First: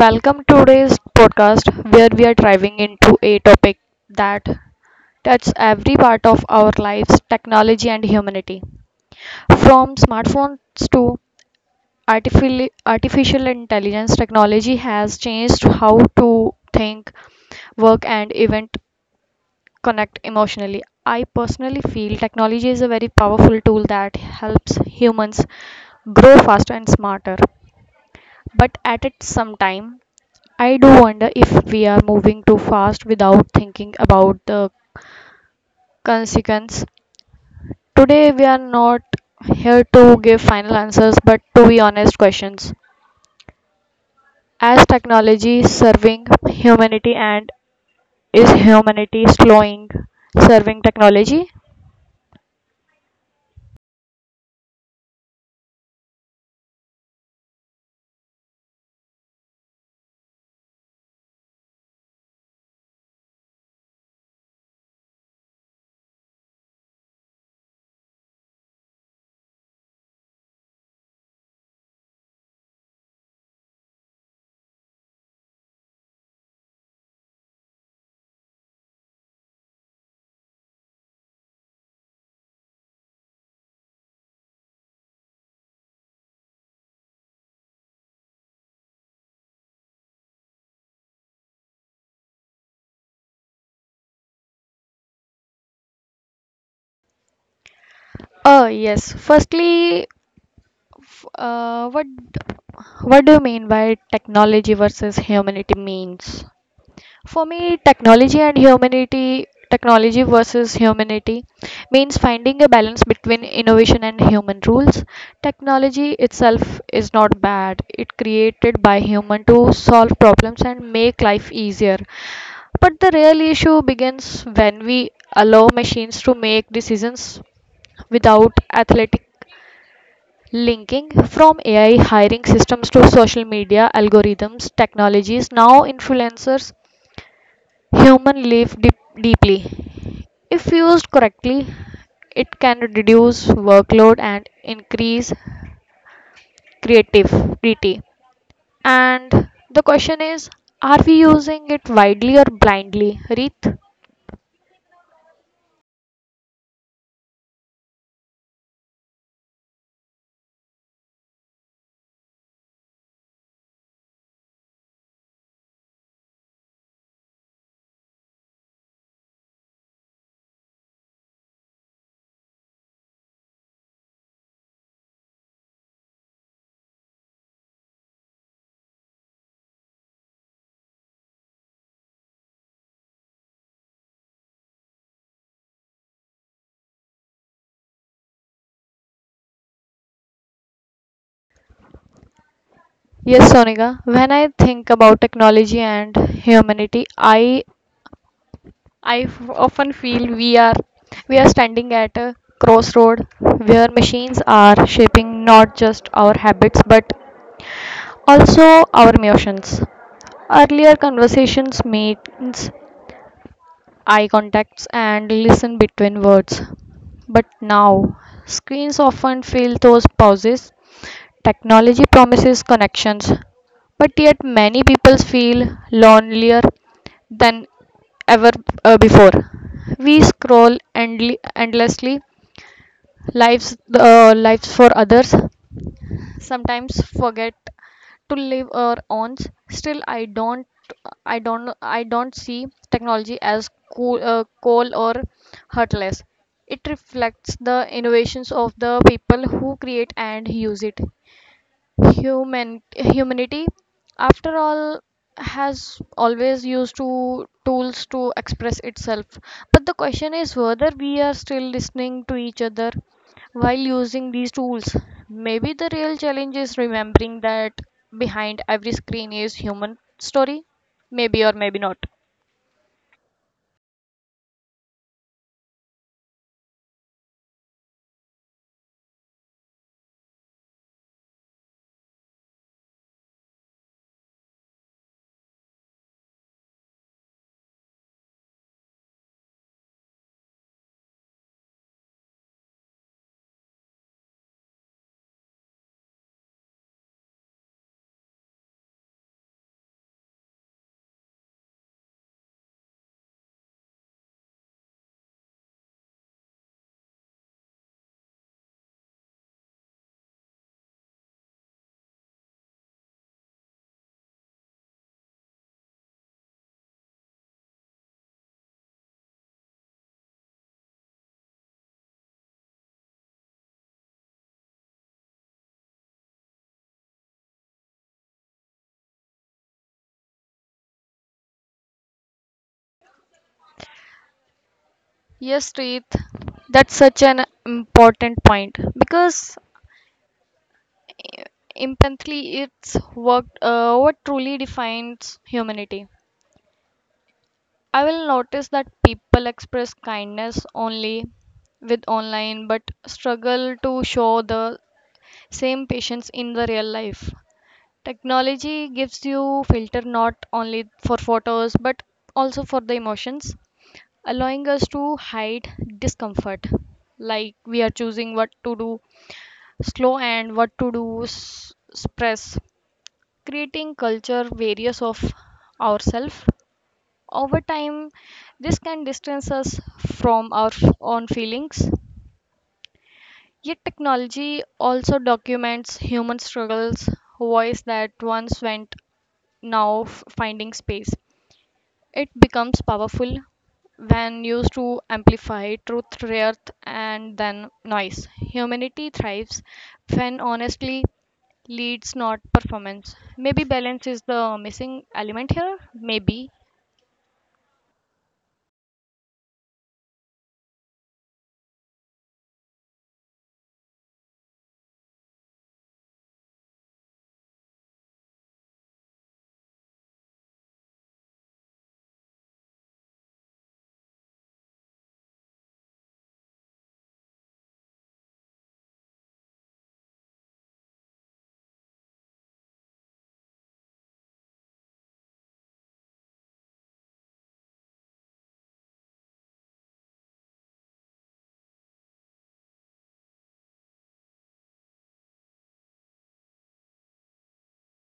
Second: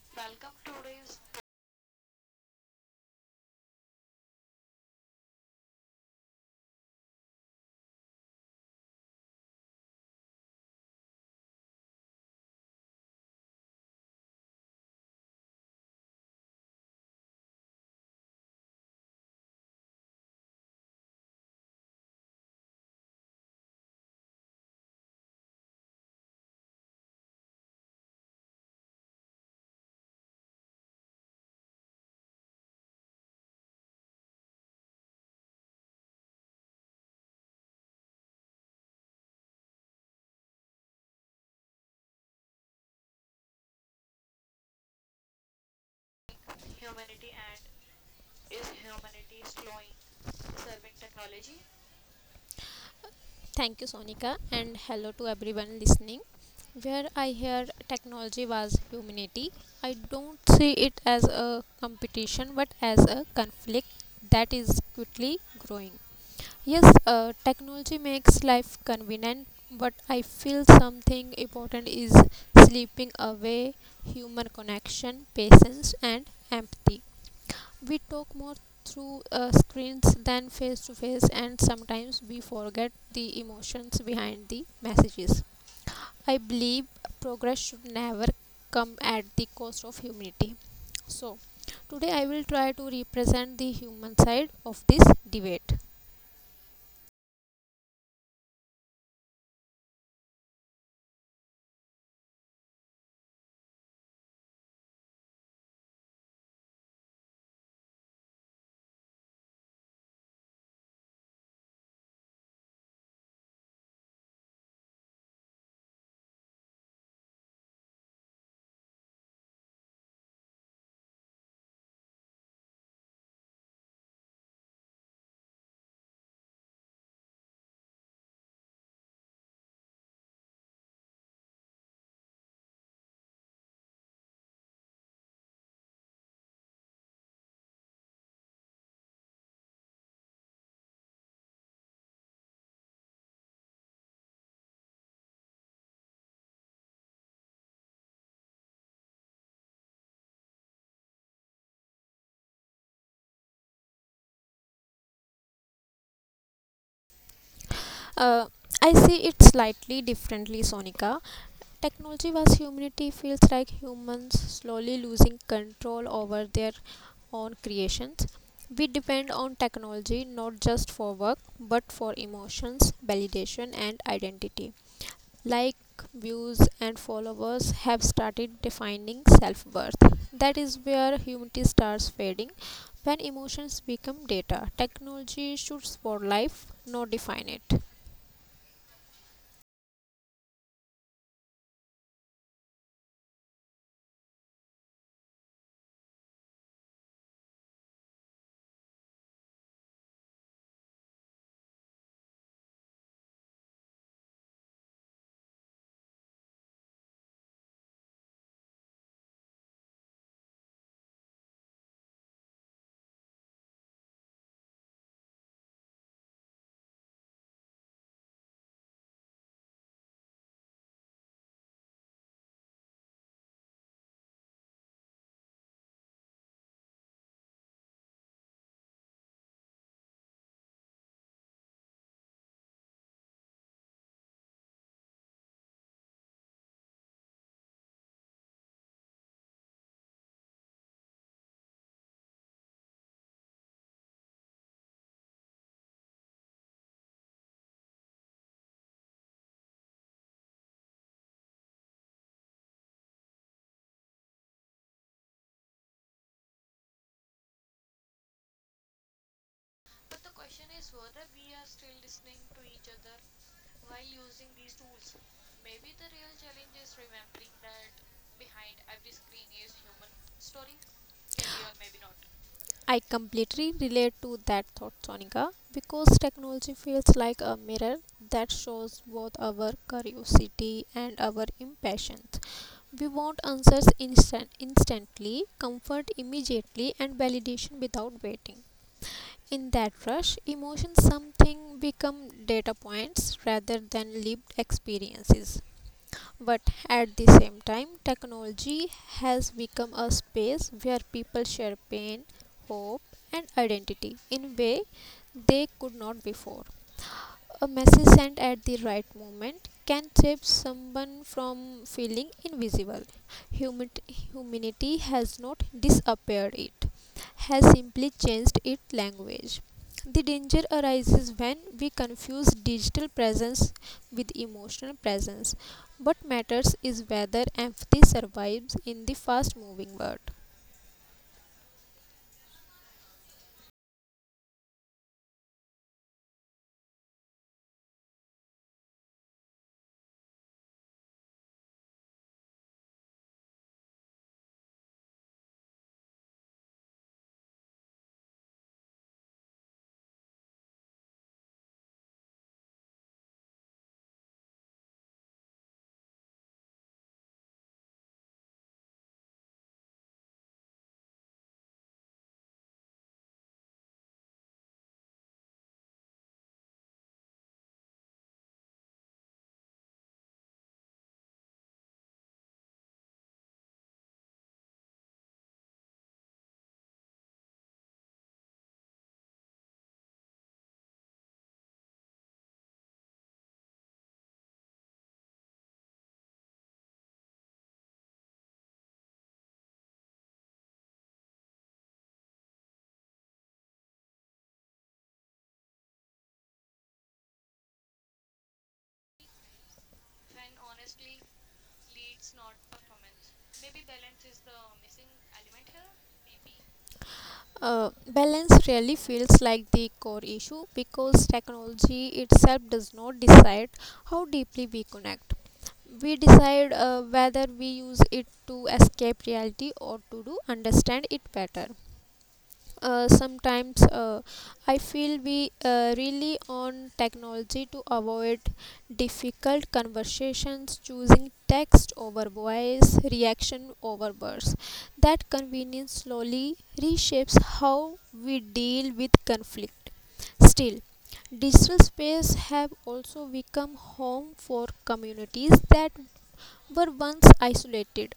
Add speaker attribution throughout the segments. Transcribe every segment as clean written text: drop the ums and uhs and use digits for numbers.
Speaker 1: Welcome to today's podcast where we are diving into a topic that touches every part of our lives, technology and humanity. From smartphones to artificial intelligence, technology has changed how to think, work and even connect emotionally. I personally feel technology is a very powerful tool that helps humans grow faster and smarter but at it some time, I do wonder if we are moving too fast without thinking about the consequence. Today we are not here to give final answers but to be honest questions. As technology serving humanity and is humanity slowing serving technology?
Speaker 2: Thank you, Sonika, and hello to everyone listening. Where I hear technology was humanity, I don't see it as a competition but as a conflict that is quickly growing. Yes, technology makes life convenient, but I feel something important is sleeping away human connection, patience, and empathy. We talk more through screens than face to face, and sometimes we forget the emotions behind the messages. I believe progress should never come at the cost of humanity. So, today I will try to represent the human side of this debate.
Speaker 1: Oh yes. Firstly, uh, what what do you mean by technology versus humanity means? For me, technology and humanity, technology versus humanity means finding a balance between innovation and human rules. Technology itself is not bad. It created by human to solve problems and make life easier. But the real issue begins when we allow machines to make decisions without athletic linking from AI hiring systems to social media algorithms, technologies, now influencers human live deep, deeply. If used correctly, it can reduce workload and increase creativity. And the question is, are we using it widely or blindly, Reet?
Speaker 2: Uh, I see it slightly differently, Sonika. Technology was humanity feels like humans slowly losing control over their On creations. We depend on technology not just for work but for emotions, validation, and identity. Like views and followers have started defining self worth. That is where humanity starts fading. When emotions become data, technology should support life, not define it.
Speaker 1: Yes, Sonika. When I think about technology and humanity, I often feel we are standing at a crossroad where machines are shaping not just our habits but also our emotions. Earlier conversations made eye contacts, and listen between words. But now, screens often fill those pauses. Technology promises connections, but yet many people feel lonelier than ever before. We endlessly, lives for others, sometimes forget to live our own still I don't see technology as cool, coal or heartless. It reflects the innovations of the people who create and use it. Humanity, after all, has always used to tools to express itself, but the question is whether we are still listening to each other while using these tools. Maybe the real challenge is remembering that behind every screen is human story. Maybe or maybe not.
Speaker 2: I completely relate to that thought, Sonika, because technology feels like a mirror that shows both our curiosity and our impatience. We want answers instantly, comfort immediately, and validation without waiting. In that rush, emotions something become data points rather than lived experiences, but at the same time technology has become a space where people share pain, hope, and identity in a way they could not before. A message sent at the right moment can save someone from feeling invisible. Humanity has not disappeared, it has simply changed its language. The danger arises when we confuse digital presence with emotional presence. What matters is whether empathy survives in the fast moving world.
Speaker 1: Yes, Preet, that's such an important point because eh, empathy, it's what truly defines humanity. I will notice that people express kindness only with online but struggle to show the same patience in the real life. Technology gives you filter not only for photos but also for the emotions, allowing us to hide discomfort. Like we are choosing what to do slow and what to express, creating culture various of ourselves over time, this can distance us from own feelings. Yet, technology also documents human struggles, voice that once went finding space. It becomes powerful when used to amplify truth, rather and then noise. Humanity thrives when honestly leads not performance. Maybe balance is the missing element here. Maybe.
Speaker 2: Balance really feels like the core issue because technology itself does not decide how deeply we connect. We decide whether we use it to escape reality or to do understand it better. Sometimes I feel we really on technology to avoid difficult conversations, choosing text over voice, reaction over words. That convenience slowly reshapes how we deal with conflict. Still, digital space have also become home for communities that were once isolated.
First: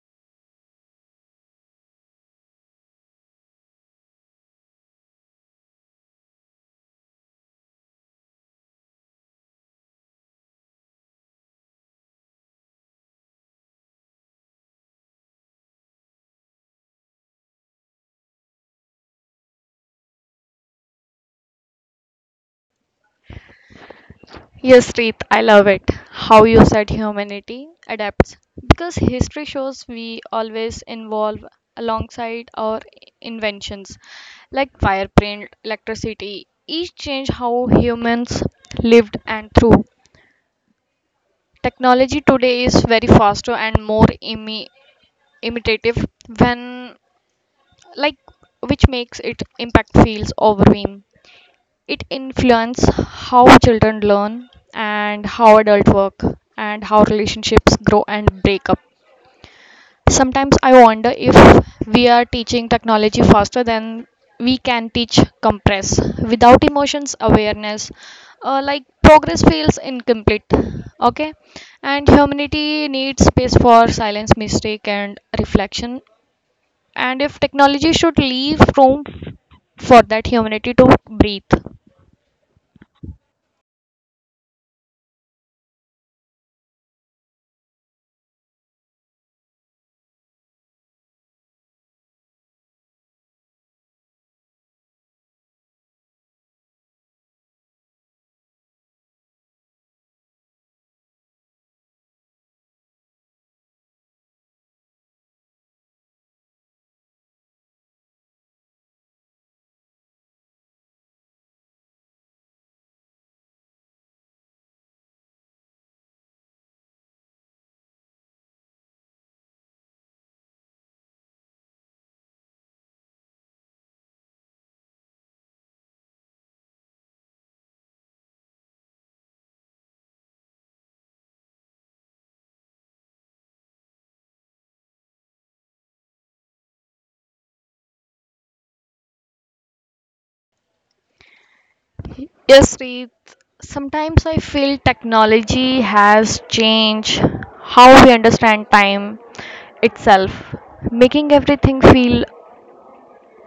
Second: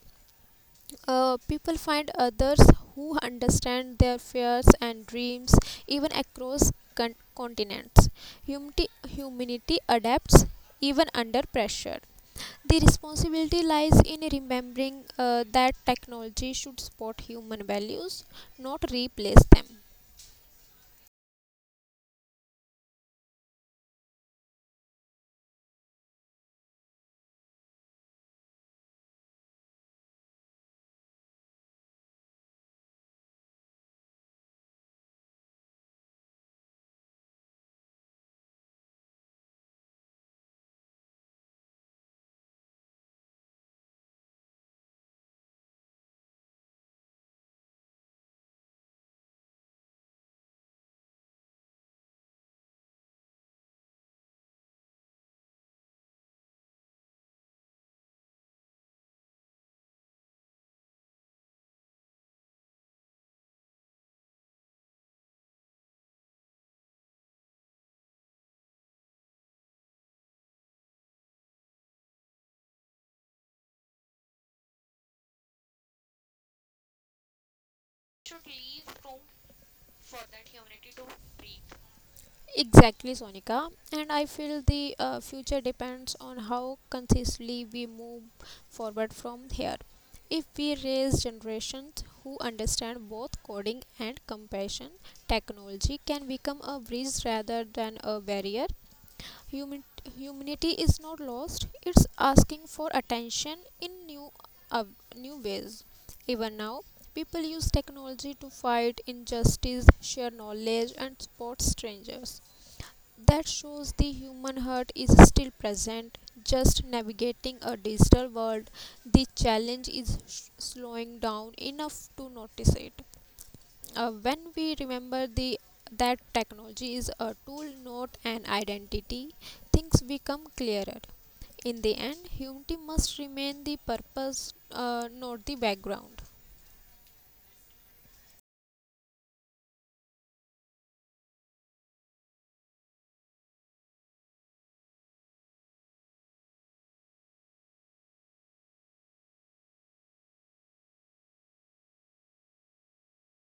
Speaker 2: People find others who understand their fears and dreams, even across continents. Humanity adapts even under pressure. The responsibility lies in remembering that technology should support human values, not replace them.
Speaker 1: Yes, Reet, I love it. How you said humanity adapts. Because history shows we always evolve alongside our inventions, like fire, print, electricity. Each change how humans lived and through. Technology today is very faster and more imitative when like, which makes its impact feels overwhelming. It influences how children learn and how adults work and how relationships grow and break up. Sometimes I wonder if we are teaching technology faster than we can teach compress without emotions awareness, like progress feels incomplete. Okay. And humanity needs space for silence mistake and reflection, and if technology should leave room for that humanity to breathe.
Speaker 2: Exactly, Sonika. And I feel the future depends on how consistently we move forward from here. If we raise generations who understand both coding and compassion, technology can become a bridge rather than a barrier. Human- Humanity is not lost, it's asking for attention in uh, new ways. Even now, people use technology to fight injustice, share knowledge, and support strangers. That shows the human heart is still present, just navigating a digital world. The challenge is slowing down enough to notice it. When we remember the that technology is a tool, not an identity, things become clearer. In the end, humanity must remain the purpose, not the background.
Speaker 1: Yes, Reed. Sometimes I feel technology has changed how we understand time itself, making everything feel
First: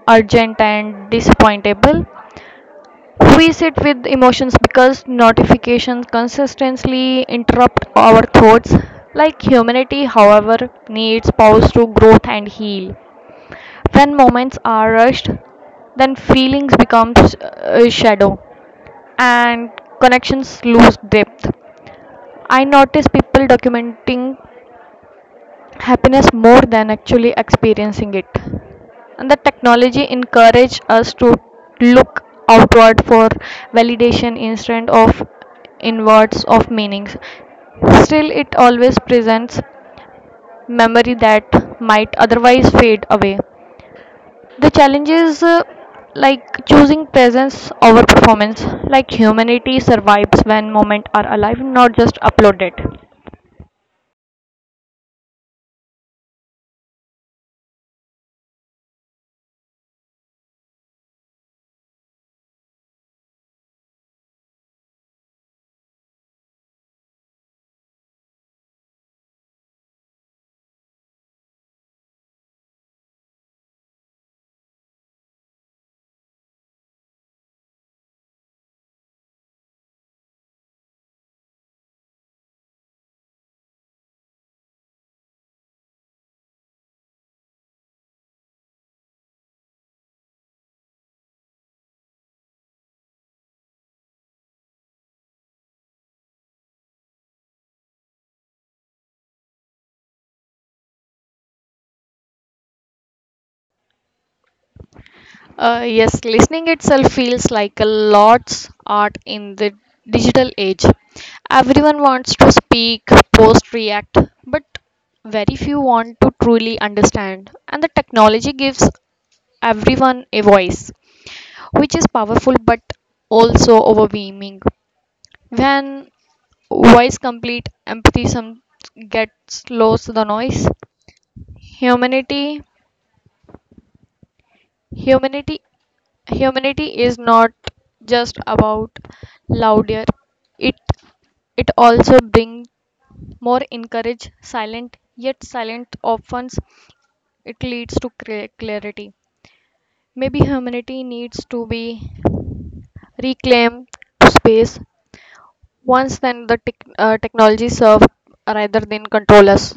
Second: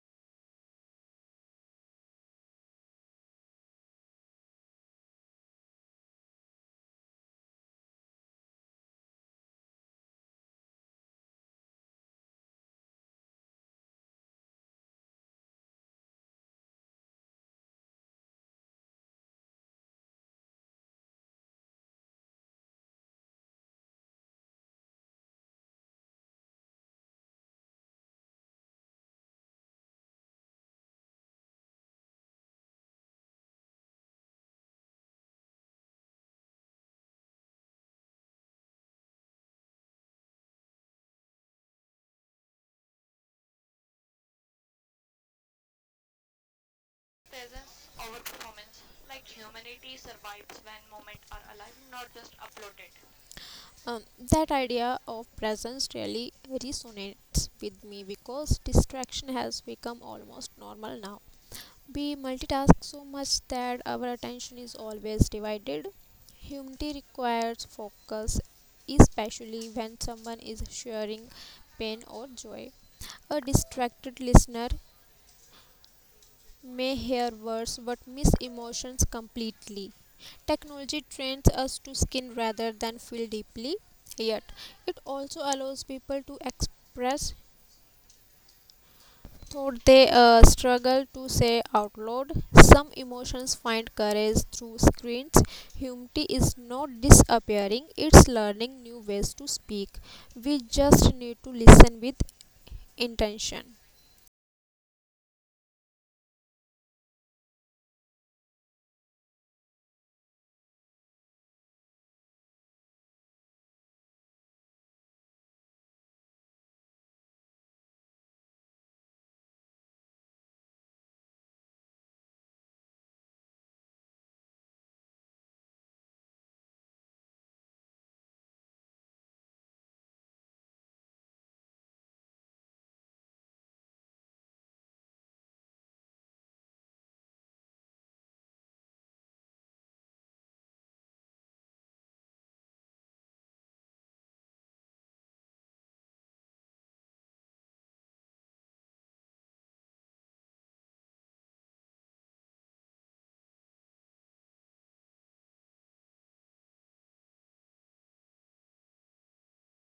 Speaker 1: urgent and disappointable. We sit with emotions because notifications consistently interrupt our thoughts. Like humanity, however, needs pause to growth and heal. When moments are rushed, then feelings becomes a shadow and connections lose depth. I notice people documenting happiness more than actually experiencing it. And the technology encourage us to look outward for validation instead of inwards of meanings. Still, it always presents memory that might otherwise fade away. The challenge is like choosing presence over performance. Like humanity survives when moments are alive, not just uploaded.
Speaker 2: um, that idea of presence really resonates with me because distraction has become almost normal now. We multitask so much that our attention is always divided. Humility requires focus, especially when someone is sharing pain or joy. A distracted listener may hear words but miss emotions completely. Technology trains us to skin rather than feel deeply, yet it also allows people to express though they struggle to say out loud. Some emotions find courage through screens. Humanity is not disappearing, it's learning new ways to speak. We just need to listen with intention.
Speaker 1: Yes, listening itself feels like a lost art in the digital age. Everyone wants to speak, post, react, but very few want to truly understand. And the technology gives everyone a voice, which is powerful but also overwhelming. When voice complete empathy some gets lost the noise. Humanity humanity humanity is not just about louder. It it also brings more encourage silent yet silent often it leads to clarity. Maybe humanity needs to be reclaimed to space once then the technology serve rather than control us.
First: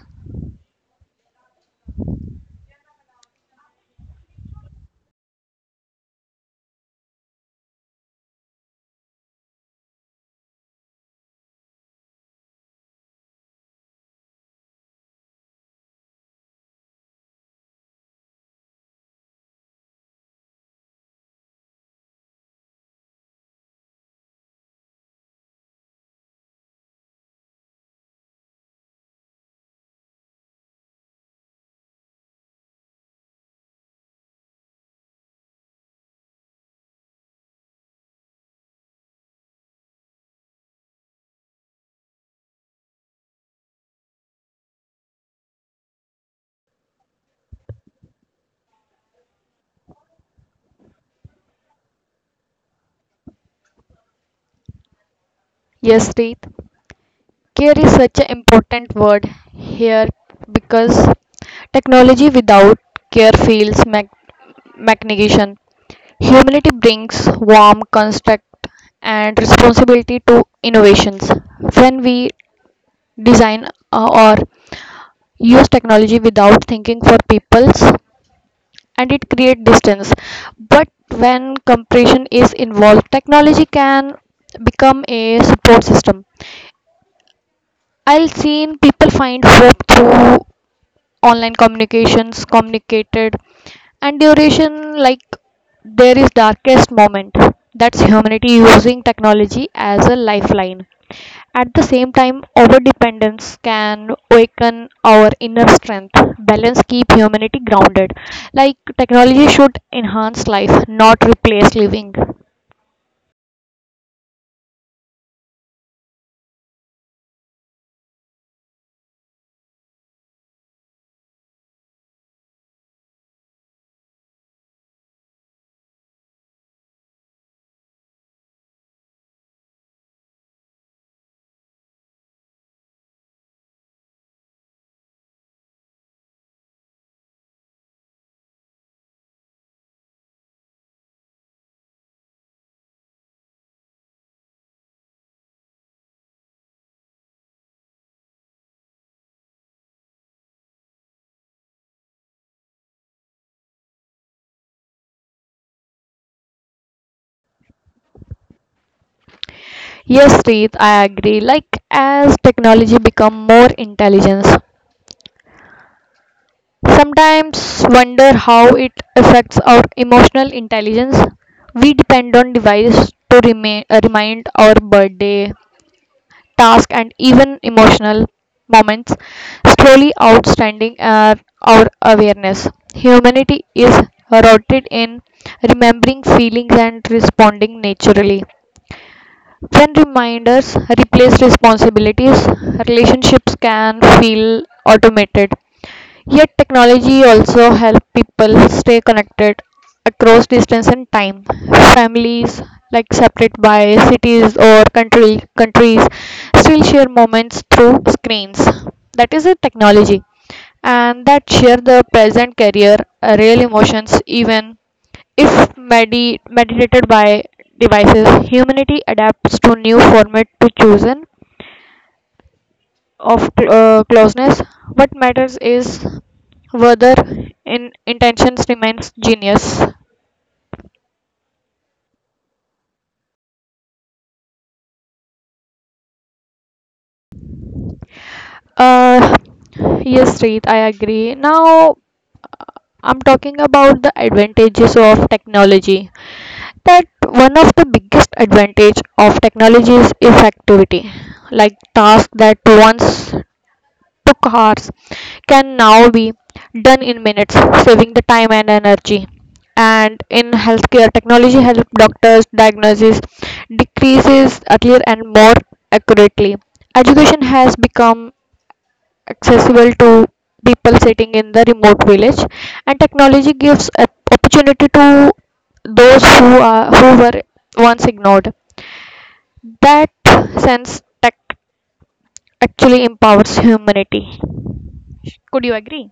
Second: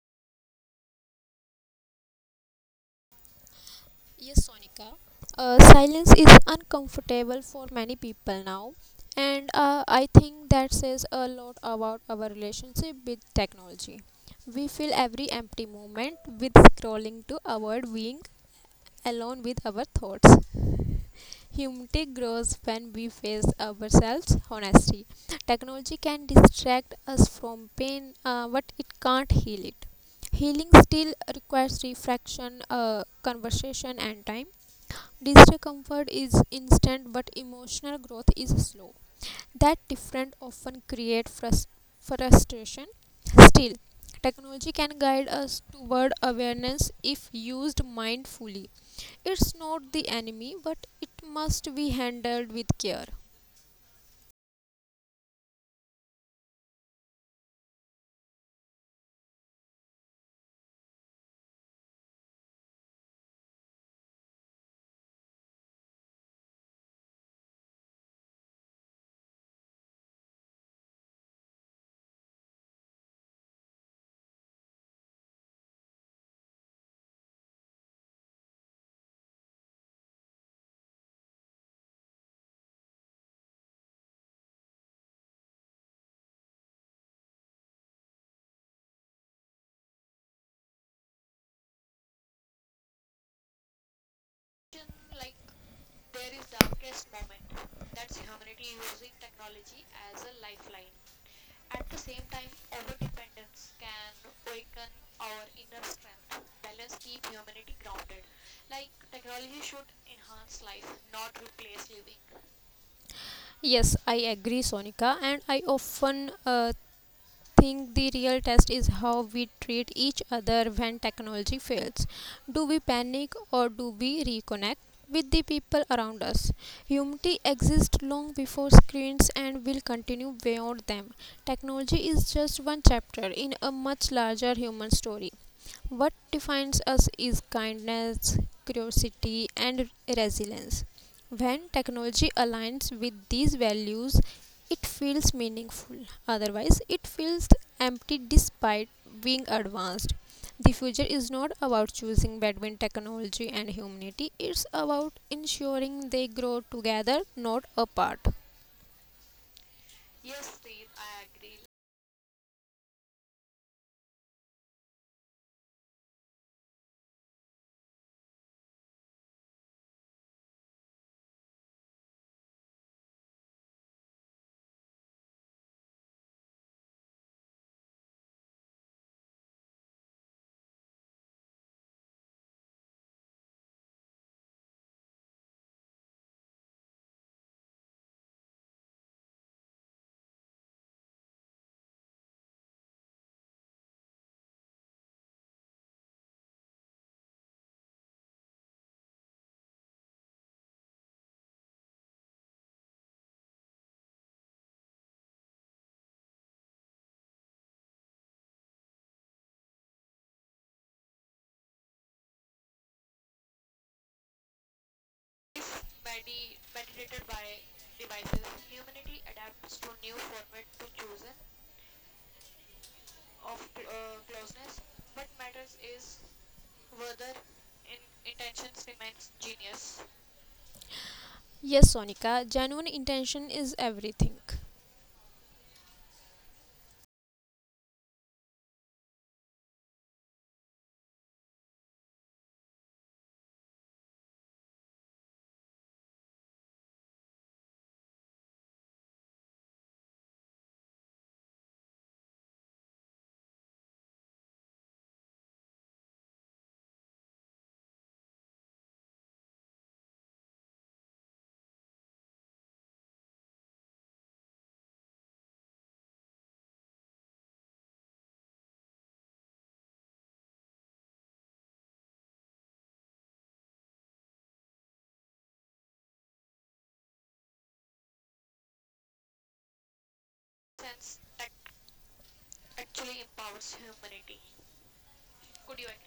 Speaker 2: Yes, Sonika. Silence is uncomfortable for many people now, and I think that says a lot about our relationship with technology. We fill every empty moment with scrolling to avoid being alone with our thoughts. Humility grows when we face ourselves honestly. Technology can distract us from pain, but it can't heal it. Healing still requires reflection, conversation, and time. Discomfort is instant, but emotional growth is slow. That difference often creates frustration. Still, technology can guide us toward awareness if used mindfully. It's not the enemy, but it must be handled with care.
Speaker 1: Yes, Reet. Care is such an important word here because technology without care feels magnification. Humility brings warm construct and responsibility to innovations. When we design, uh, or use technology without thinking for people's and it create distance, but when compression is involved technology can become a support system. I've seen people find hope through online communications, communicated, and duration like there is darkest moment. That's humanity using technology as a lifeline. At the same time, over dependence can awaken our inner strength. Balance keep humanity grounded. Like technology should enhance life, not replace living.
Speaker 2: Yes, I agree, Sonika, and I often think the real test is how we treat each other when technology fails. Do we panic or do we reconnect with the people around us? Humanity exists long before screens and will continue beyond them. Technology is just one chapter in a much larger human story. What defines us is kindness, curiosity, and resilience. When technology aligns with these values, it feels meaningful. Otherwise, it feels empty despite being advanced. The future is not about choosing between technology and humanity, it's about ensuring they grow together, not apart.
Speaker 1: Yes, Reet, I agree. Like as technology become more intelligence, sometimes wonder how it affects our emotional intelligence. We depend on devices to remind our birthday, task, and even emotional moments, slowly outstanding our awareness. Humanity is rooted in remembering feelings and responding naturally. When reminders replace responsibilities, relationships can feel automated. Yet technology also help people stay connected across distance and time. Families like separate by cities or country countries still share moments through screens. That is a technology, and that share the present career real emotions even if mediated by devices. Humanity adapts to new format to chosen of closeness. What matters is whether in intentions remains genius.
Speaker 2: Yes, Sonika, genuine intention is everything.
Speaker 1: Uh, yes, Reet, I agree. Now, uh, I'm talking about the advantages of technology. That one of the biggest advantage of technology is effectivity. Like tasks that once took hours can now be done in minutes, saving the time and energy. And in healthcare, technology helps doctors diagnose decreases earlier and more accurately. Education has become accessible to people sitting in the remote village, and technology gives a opportunity to those who are who were once ignored. That sense tech actually empowers humanity. Could you agree?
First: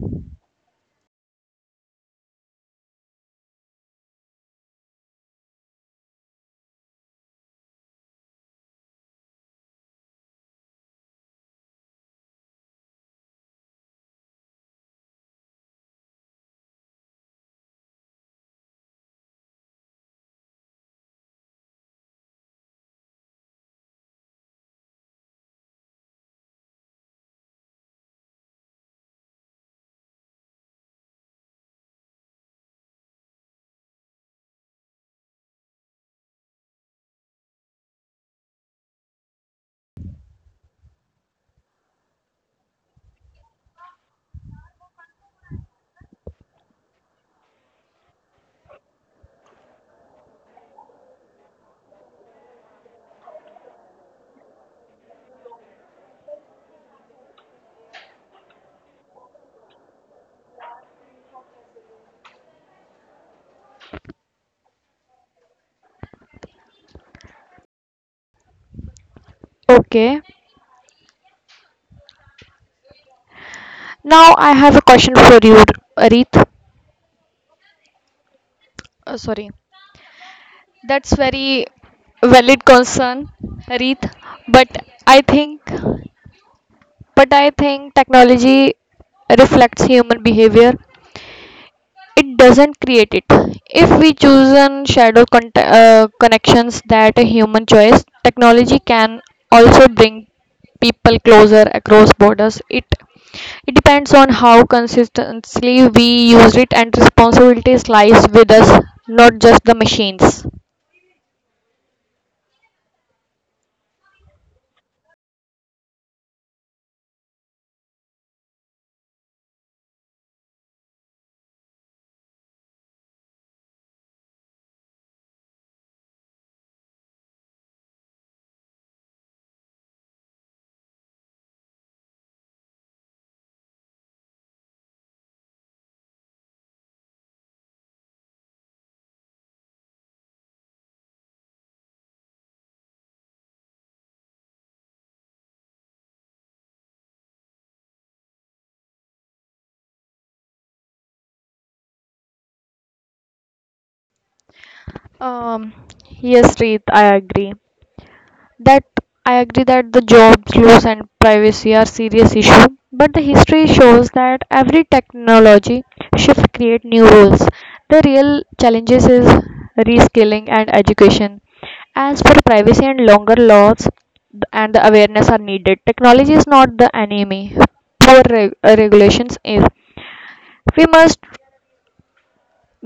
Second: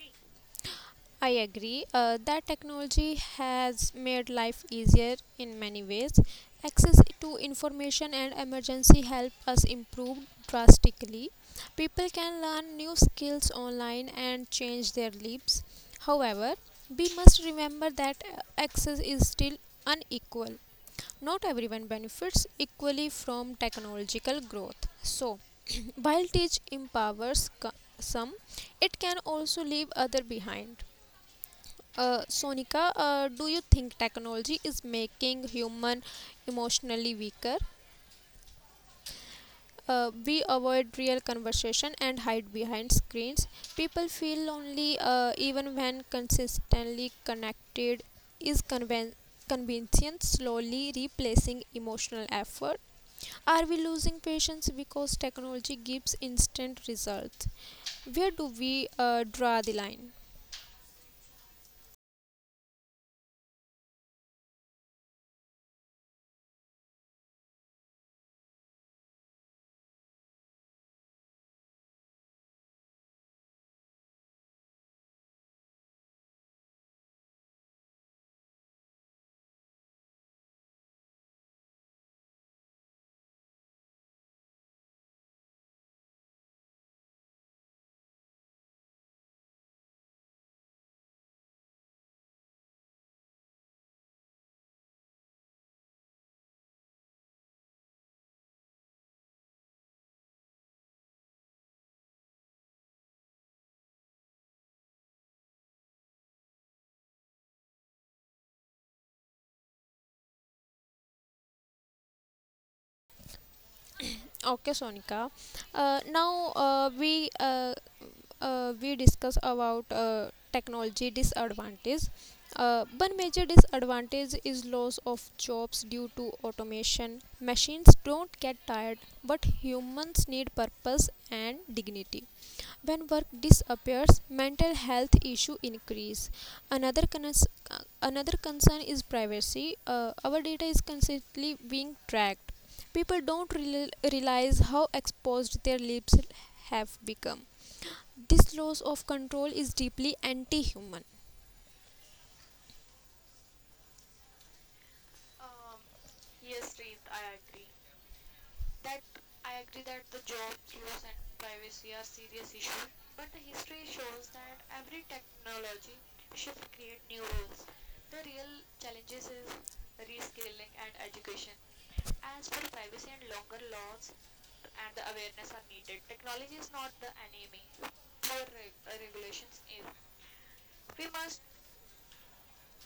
Speaker 2: I agree that technology has made life easier in many ways. Access to information and emergency help us improve drastically. People can learn new skills online and change their lives. However, we must remember that access is still unequal. Not everyone benefits equally from technological growth. So, while tech empowers some, it can also leave other behind. Sonika, do you think technology is making human emotionally weaker? We avoid real conversation and hide behind screens. People feel lonely even when consistently connected. Is convenience slowly replacing emotional effort? Are we losing patience because technology gives instant results? Where do we draw the line?
Speaker 1: Okay. Now I have a question for you, Arith. Sorry. That's very valid concern, Arith. But I think, I think technology reflects human behavior. It doesn't create it. If we choose an shadow connections that a human choice, technology can also bring people closer across borders. It depends on how consistently we use it, and responsibilities lies with us, not just the machines.
Speaker 2: Okay, Sonika. Now we discuss about technology disadvantage. One major disadvantage is loss of jobs due to automation. Machines don't get tired, but humans need purpose and dignity. When work disappears, mental health issue increase. Another cons- Another concern is privacy. Our data is constantly being tracked. People don't realize how exposed their lives have become. This loss of control is deeply anti human.
Speaker 1: um yes, Reet, that I agree that the job loss and privacy are serious issue, but the history shows that every technology shift create new roles. The real challenges is reskilling and education. As for privacy and longer laws and the awareness are needed, technology is not the enemy. Poor regulations is. We must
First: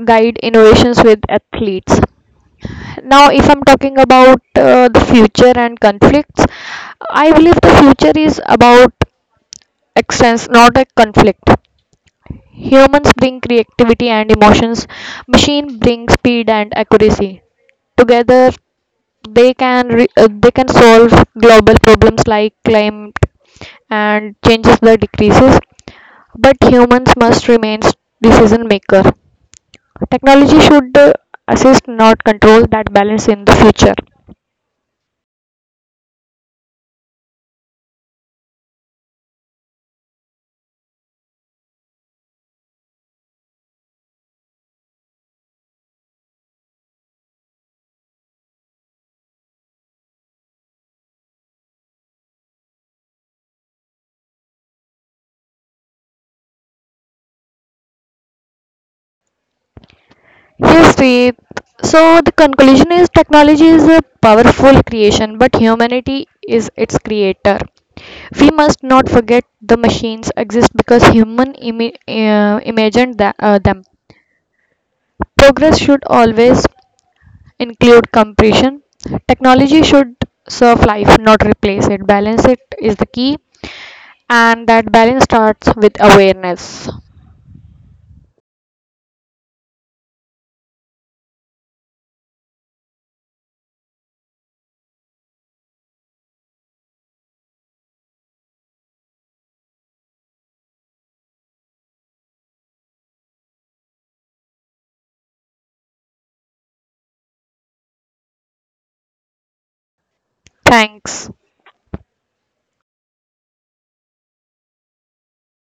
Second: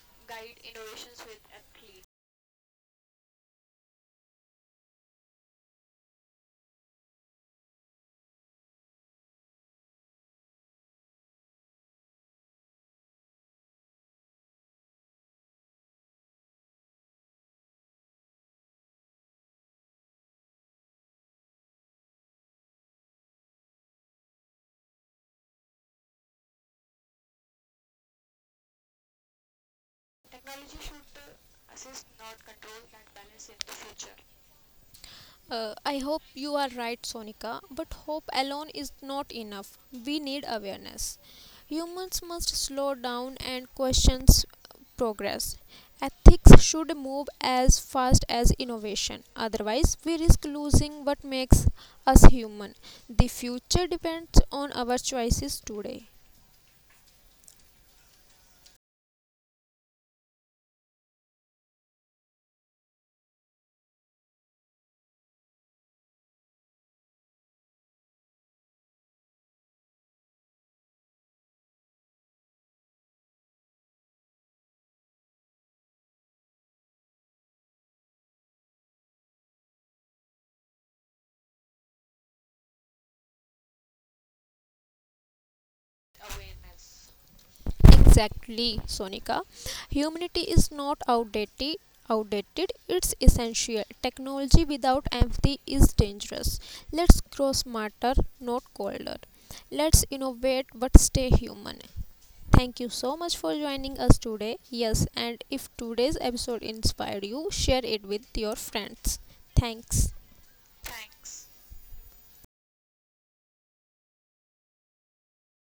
Speaker 1: guide innovations with athletes. Now, if I'm talking about the future and conflicts, I believe the future is about extents, not a conflict. Humans bring creativity and emotions, machine brings speed and accuracy. Together, they can they can solve global problems like climate and changes that decreases. But humans must remain decision maker. Technology should assist, not control that balance in the future.
Speaker 2: I hope you are right, Sonika, but hope alone is not enough. We need awareness. Humans must slow down and question progress. Ethics should move as fast as innovation. Otherwise, we risk losing what makes us human. The future depends on our choices today.
Speaker 1: Yes, Preet. So the conclusion is technology is a powerful creation, but humanity is its creator. We must not forget the machines exist because human imagined them. Progress should always include compression. Technology should serve life, not replace it. Balance it is the key, and that balance starts with awareness.
Speaker 2: Exactly, Sonika. Humanity is not outdated. Outdated, it's essential. Technology without empathy is dangerous. Let's grow smarter, not colder. Let's innovate but stay human. Thank you so much for joining us today. Yes, and if today's episode inspired you, share it with your friends. Thanks.
Speaker 1: Thanks.